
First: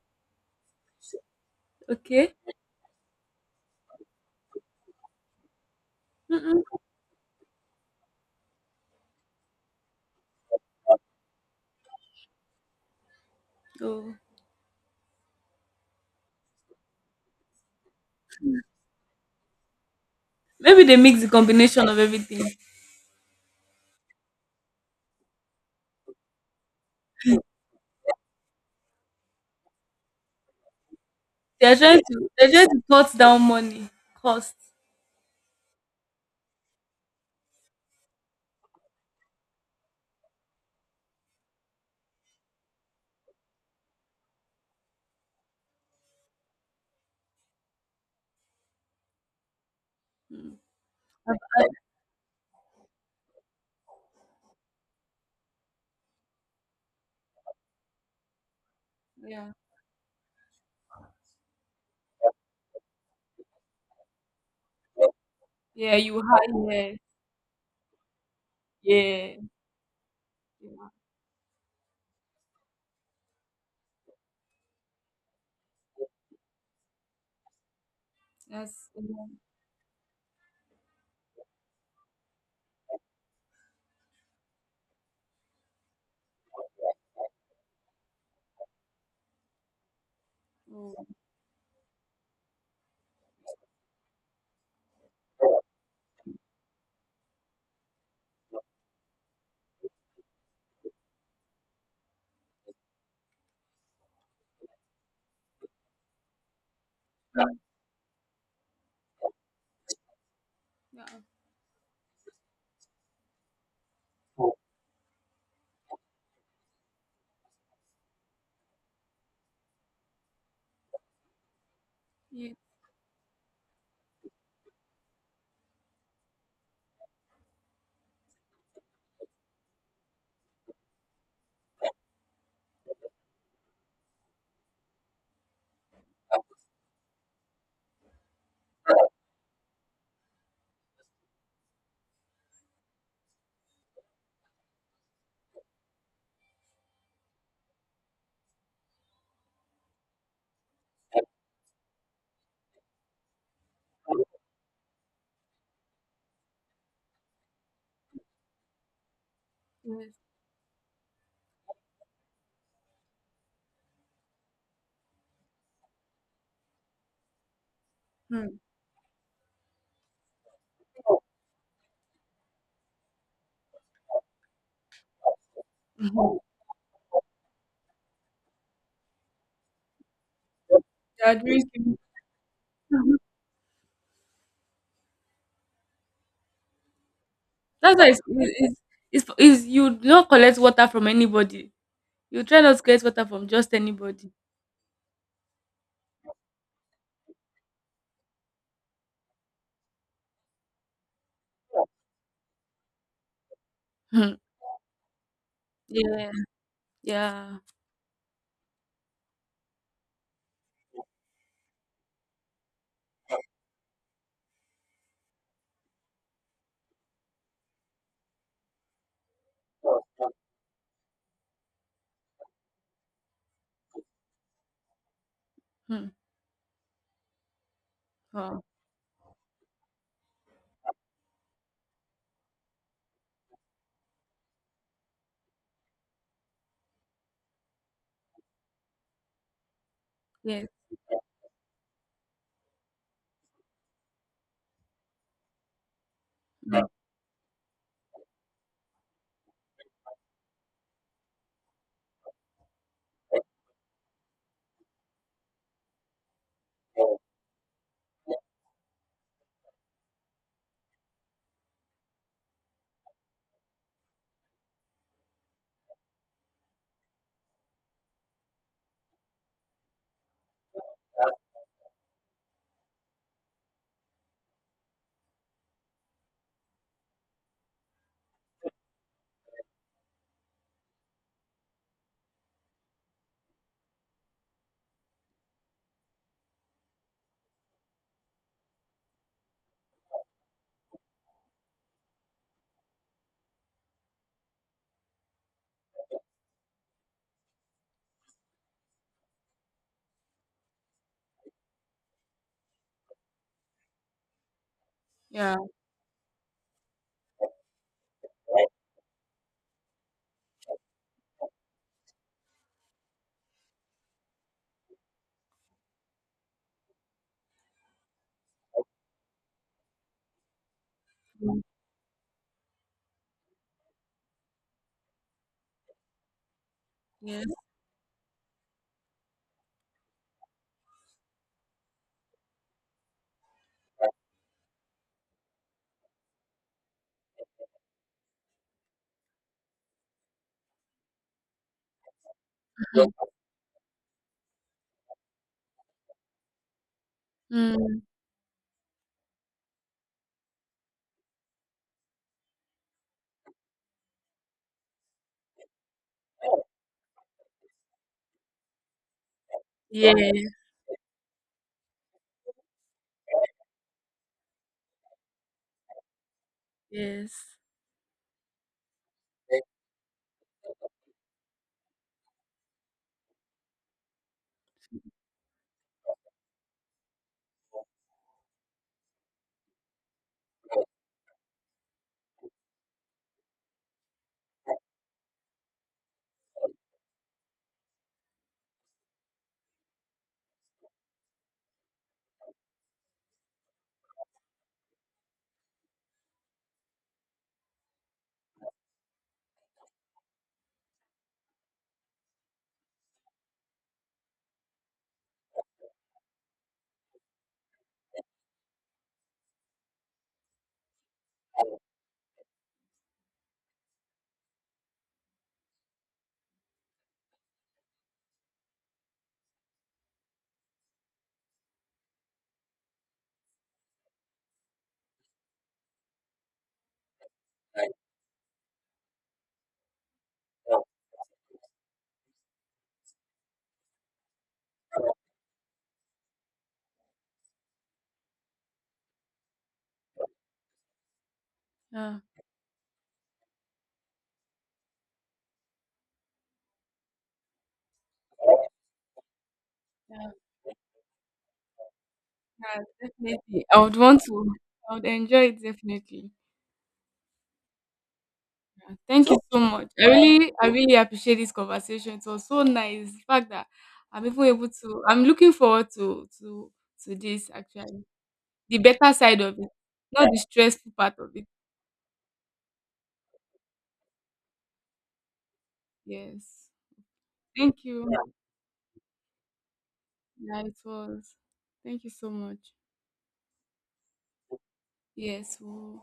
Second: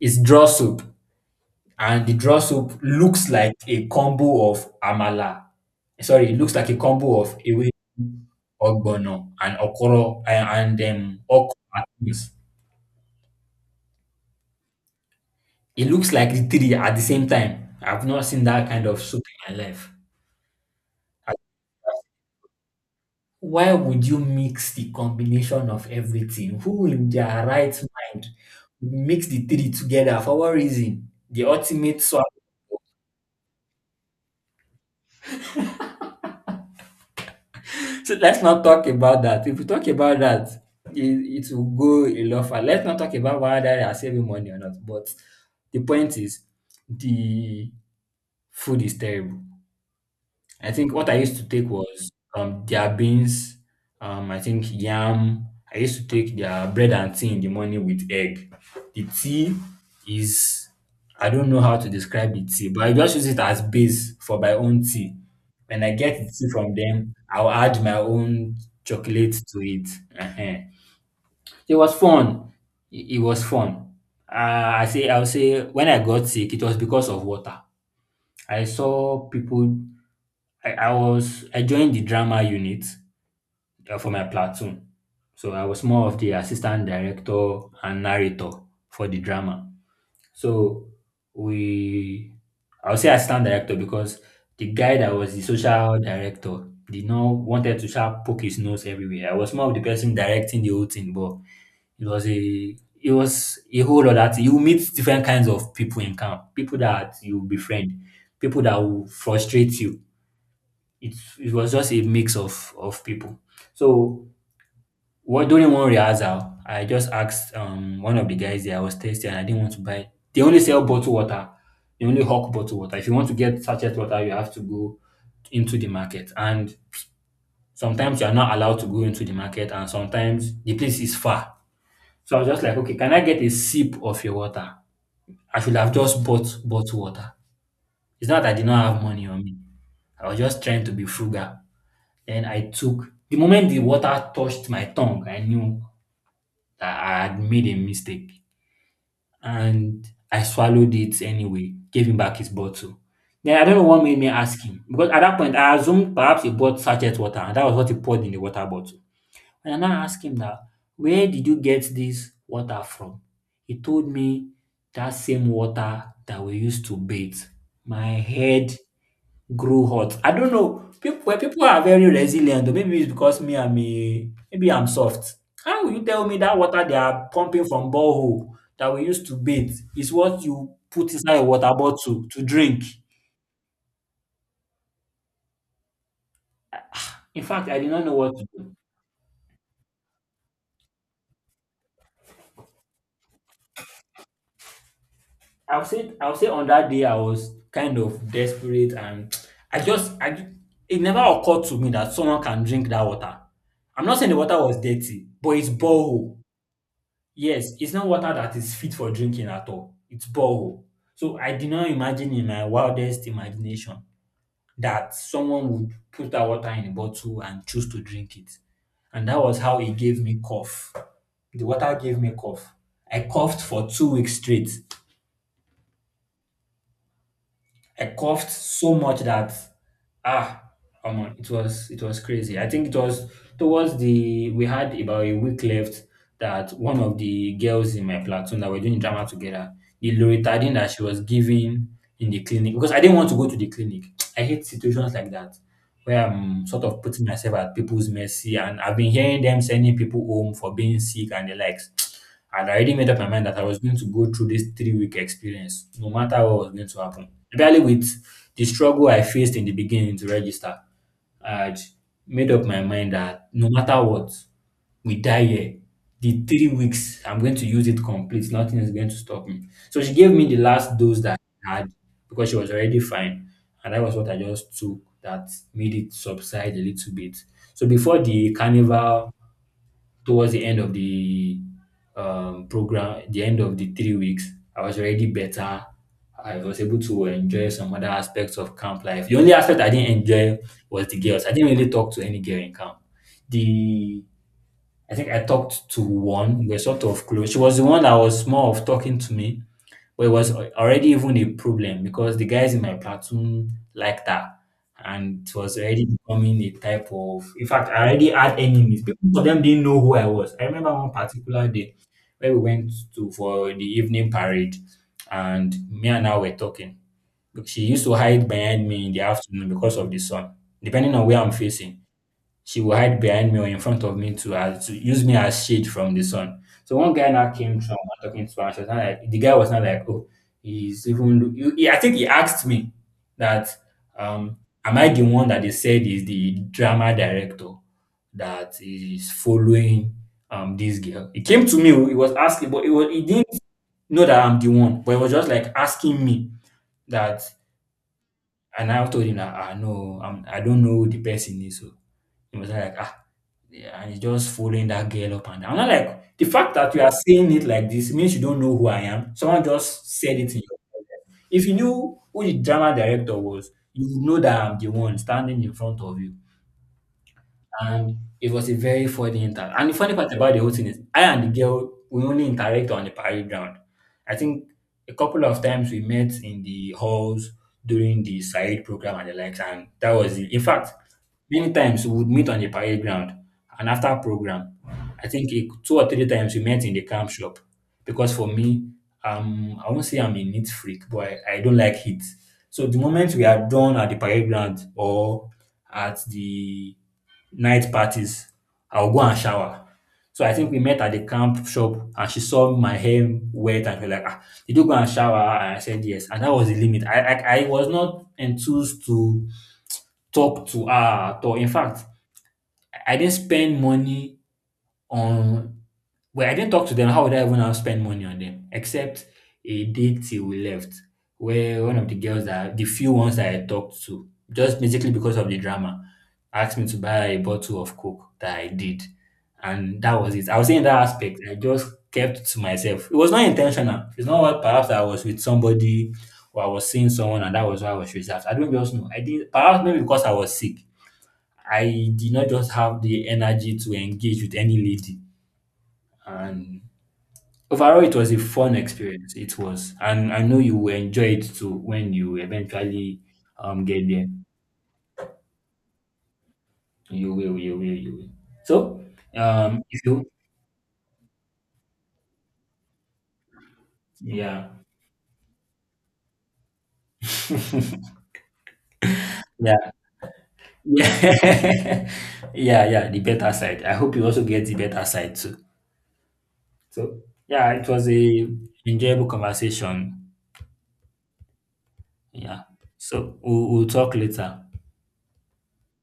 Speaker 1: it's draw soup and the
Speaker 2: Okay.
Speaker 1: draw soup looks like a combo of amala. Sorry, it looks like a
Speaker 2: Mm-mm.
Speaker 1: combo of ewe, ogbono, and okoro and okra and beans.
Speaker 2: Oh.
Speaker 1: It looks like the three at the same time. I've not seen that kind of soup in my life.
Speaker 2: Maybe they mix the combination of everything.
Speaker 1: Why would you mix the combination of everything? Who in their right mind would mix the three together for what reason? The ultimate swap.
Speaker 2: They're trying to cut down money cost.
Speaker 1: So let's not talk about that. If we talk about that, it will go a lot far. Let's not talk about whether they are saving money or not. But the point is, the food is terrible.
Speaker 2: Mm.
Speaker 1: I think what I
Speaker 2: I've-
Speaker 1: used to
Speaker 2: I-
Speaker 1: take was their beans, I think yam. I used to take their bread and tea in the morning with egg. The
Speaker 2: Yeah.
Speaker 1: tea is, I don't know how to describe the tea, but I just use it as base for my own tea. When I
Speaker 2: Yeah.
Speaker 1: get
Speaker 2: You
Speaker 1: the tea from
Speaker 2: hire.
Speaker 1: them, I'll add my own chocolate
Speaker 2: Yeah. Yeah.
Speaker 1: to it. uh
Speaker 2: Yeah.
Speaker 1: It was fun. It was fun. I'll say, when I got sick, it was because of water. I
Speaker 2: That's. Yeah.
Speaker 1: saw people. I joined the drama unit for my platoon, so I was more of the assistant director and narrator for the drama. So
Speaker 2: Oh.
Speaker 1: we, I will say assistant director because the guy that was the social director did not wanted to sharp poke his nose everywhere. I was more of the person directing the whole thing, but it was a it was a whole lot that you meet different kinds of people in camp, people that you befriend, people that will frustrate you.
Speaker 2: Yeah.
Speaker 1: It was just a mix of people. So what during one rehearsal, I just asked one of the guys there. I was thirsty and I didn't want to buy. They only sell bottled water. They only hawk
Speaker 2: Yeah.
Speaker 1: bottled water. If you want to get sachet water, you have to go into the market. And sometimes you are not allowed to go into the market, and sometimes the place is far. So I was just like, okay, can I get a sip of your water? I should have just bought bottled water. It's not that I did not have money on me. I was just trying to be frugal. Then I took the moment the water touched my tongue, I knew that I had made a mistake. And I swallowed it anyway, gave him back his bottle. Then I don't know what made me ask him because at that point I assumed perhaps he bought sachet water and that was what he poured in the water bottle. And I now
Speaker 2: Yes.
Speaker 1: asked him that, where did you get this water from? He told me that same water that we used to bathe. My
Speaker 2: Mm.
Speaker 1: head grow hot. I don't know. People where people are very resilient, or maybe it's because me I'm a maybe I'm soft. How will you tell me
Speaker 2: Mhm.
Speaker 1: that water they are pumping from borehole that we used to bathe is what you put
Speaker 2: They are
Speaker 1: inside a water
Speaker 2: drinking.
Speaker 1: bottle to drink?
Speaker 2: Mhm.
Speaker 1: In fact, I did
Speaker 2: That's
Speaker 1: not
Speaker 2: why
Speaker 1: know what to do.
Speaker 2: it's, you do not collect water from anybody. You try not to collect water from just anybody.
Speaker 1: I'll say on that day I was kind of desperate and I just I ju- it never occurred to me that someone can drink that water. I'm not saying
Speaker 2: Hmm.
Speaker 1: the water was dirty, but it's
Speaker 2: Yeah,
Speaker 1: borehole.
Speaker 2: yeah.
Speaker 1: Yes, it's not water that is fit for drinking at all. It's borehole. So I did not imagine in my wildest imagination that someone would put that water in a bottle and choose to drink it. And that was how it gave me cough. The water gave me cough. I coughed for 2 weeks straight.
Speaker 2: Hmm.
Speaker 1: I coughed
Speaker 2: Wow.
Speaker 1: so much that ah, come on, it was crazy. I think it was towards the we had about a week left that one of the girls in my platoon that were doing drama together, the
Speaker 2: Yes.
Speaker 1: loratadine that she was giving in the clinic, because I didn't want to go to the clinic. I hate situations like that where I'm sort of putting myself at people's mercy and I've been hearing them sending people home for being sick and the likes. I'd already made up my mind that I was going to go through this 3 week experience, no matter what was going to happen. Entirely with the struggle I faced in the beginning to register, I had made up my mind that no matter what, we die here. The 3 weeks, I'm going to use it complete. Nothing is going to stop me. So she gave me the last dose that I had because she was already fine. And that was what I just took that made it subside a little bit. So before the carnival, towards the end of the program, the end of the 3 weeks, I was already better. I was able to enjoy some other aspects of camp life. The only aspect I didn't enjoy was the girls. I didn't really talk to any girl in camp. The I think I talked to one. We were sort of close. She was the one that was more of talking to me, but it was already even a problem because the guys in my platoon liked her, and
Speaker 2: Yeah.
Speaker 1: it was already becoming a type of. In fact, I already had enemies. People of them didn't know who I was. I remember one particular day where we went to for the evening parade, and me and her were talking. She used to hide behind me in the afternoon because of the sun, depending on where I'm
Speaker 2: Mm,
Speaker 1: facing she will hide behind me or in front of me to as to use me as shade from the sun. So one guy now
Speaker 2: yes.
Speaker 1: came through and was talking to her. And she was not like the guy was not like, oh, he's even. I think he asked me that, um, am I the one that they said is the drama director that is following this girl? He came to me. Oh, he was asking, but it was
Speaker 2: Mhm.
Speaker 1: he didn't know that I'm the one, but he was just like asking me that.
Speaker 2: Mm,
Speaker 1: And I told him that, ah, no, I don't know who the person is. So he was like, ah, yeah, and he's just following that girl up and down. I'm not like, the fact that you are saying it like this means you don't know who I am. Someone just
Speaker 2: yeah.
Speaker 1: said it in your presence. If you knew who the drama director was, you would know that I'm the one standing in front of you.
Speaker 2: Yes.
Speaker 1: And it was a very funny
Speaker 2: Yeah.
Speaker 1: inter. And the funny part about the whole thing is, I and the girl, we only interact on the parade ground. I think a couple of times we met in the halls during the Said program and the likes, and that was it. In fact, many times we would meet on the parade ground and after program, I think two or three times we met in the camp shop because for me, I won't say I'm a neat freak, but I don't like heat. So the moment we are done at the parade ground or at the night parties, I'll go and shower. So I think we met at the camp shop and she saw my hair wet and she was like, ah, did you go and shower? And I said yes. And that was the limit. I was not enthused to talk to her at all. In fact, I didn't spend money on I didn't talk to them. How would I even now spend money on them? Except a day till we left, where one of the girls that the few ones that I talked to, just basically because of the drama, asked me to buy a bottle of Coke that I did. And that was it. I was saying that aspect. I just kept to myself. It was not intentional. It's not what perhaps I was with somebody or I was seeing someone and that was why I was reserved. I don't just know. I did perhaps maybe because I was sick. I did not just have the energy to engage with any lady and overall, it was a fun experience. It was,
Speaker 2: Yeah,
Speaker 1: and I know you will enjoy it too when you
Speaker 2: yeah,
Speaker 1: eventually
Speaker 2: definitely. I would
Speaker 1: get
Speaker 2: want
Speaker 1: there.
Speaker 2: to. I would enjoy it definitely.
Speaker 1: You will, you will, you will. So,
Speaker 2: Thank you so much.
Speaker 1: if you,
Speaker 2: I really appreciate this conversation. It was so nice. The fact that I'm even able
Speaker 1: yeah,
Speaker 2: to. I'm looking forward to to this
Speaker 1: yeah,
Speaker 2: actually. The better side of it, not the stressful part of it.
Speaker 1: yeah, yeah, yeah, the better side. I hope you also get the better side too.
Speaker 2: Yes.
Speaker 1: So, yeah,
Speaker 2: Thank
Speaker 1: it was
Speaker 2: you.
Speaker 1: a enjoyable conversation.
Speaker 2: Yeah, it was. Thank you so much.
Speaker 1: Yeah. So we'll talk later.
Speaker 2: Yes. We'll-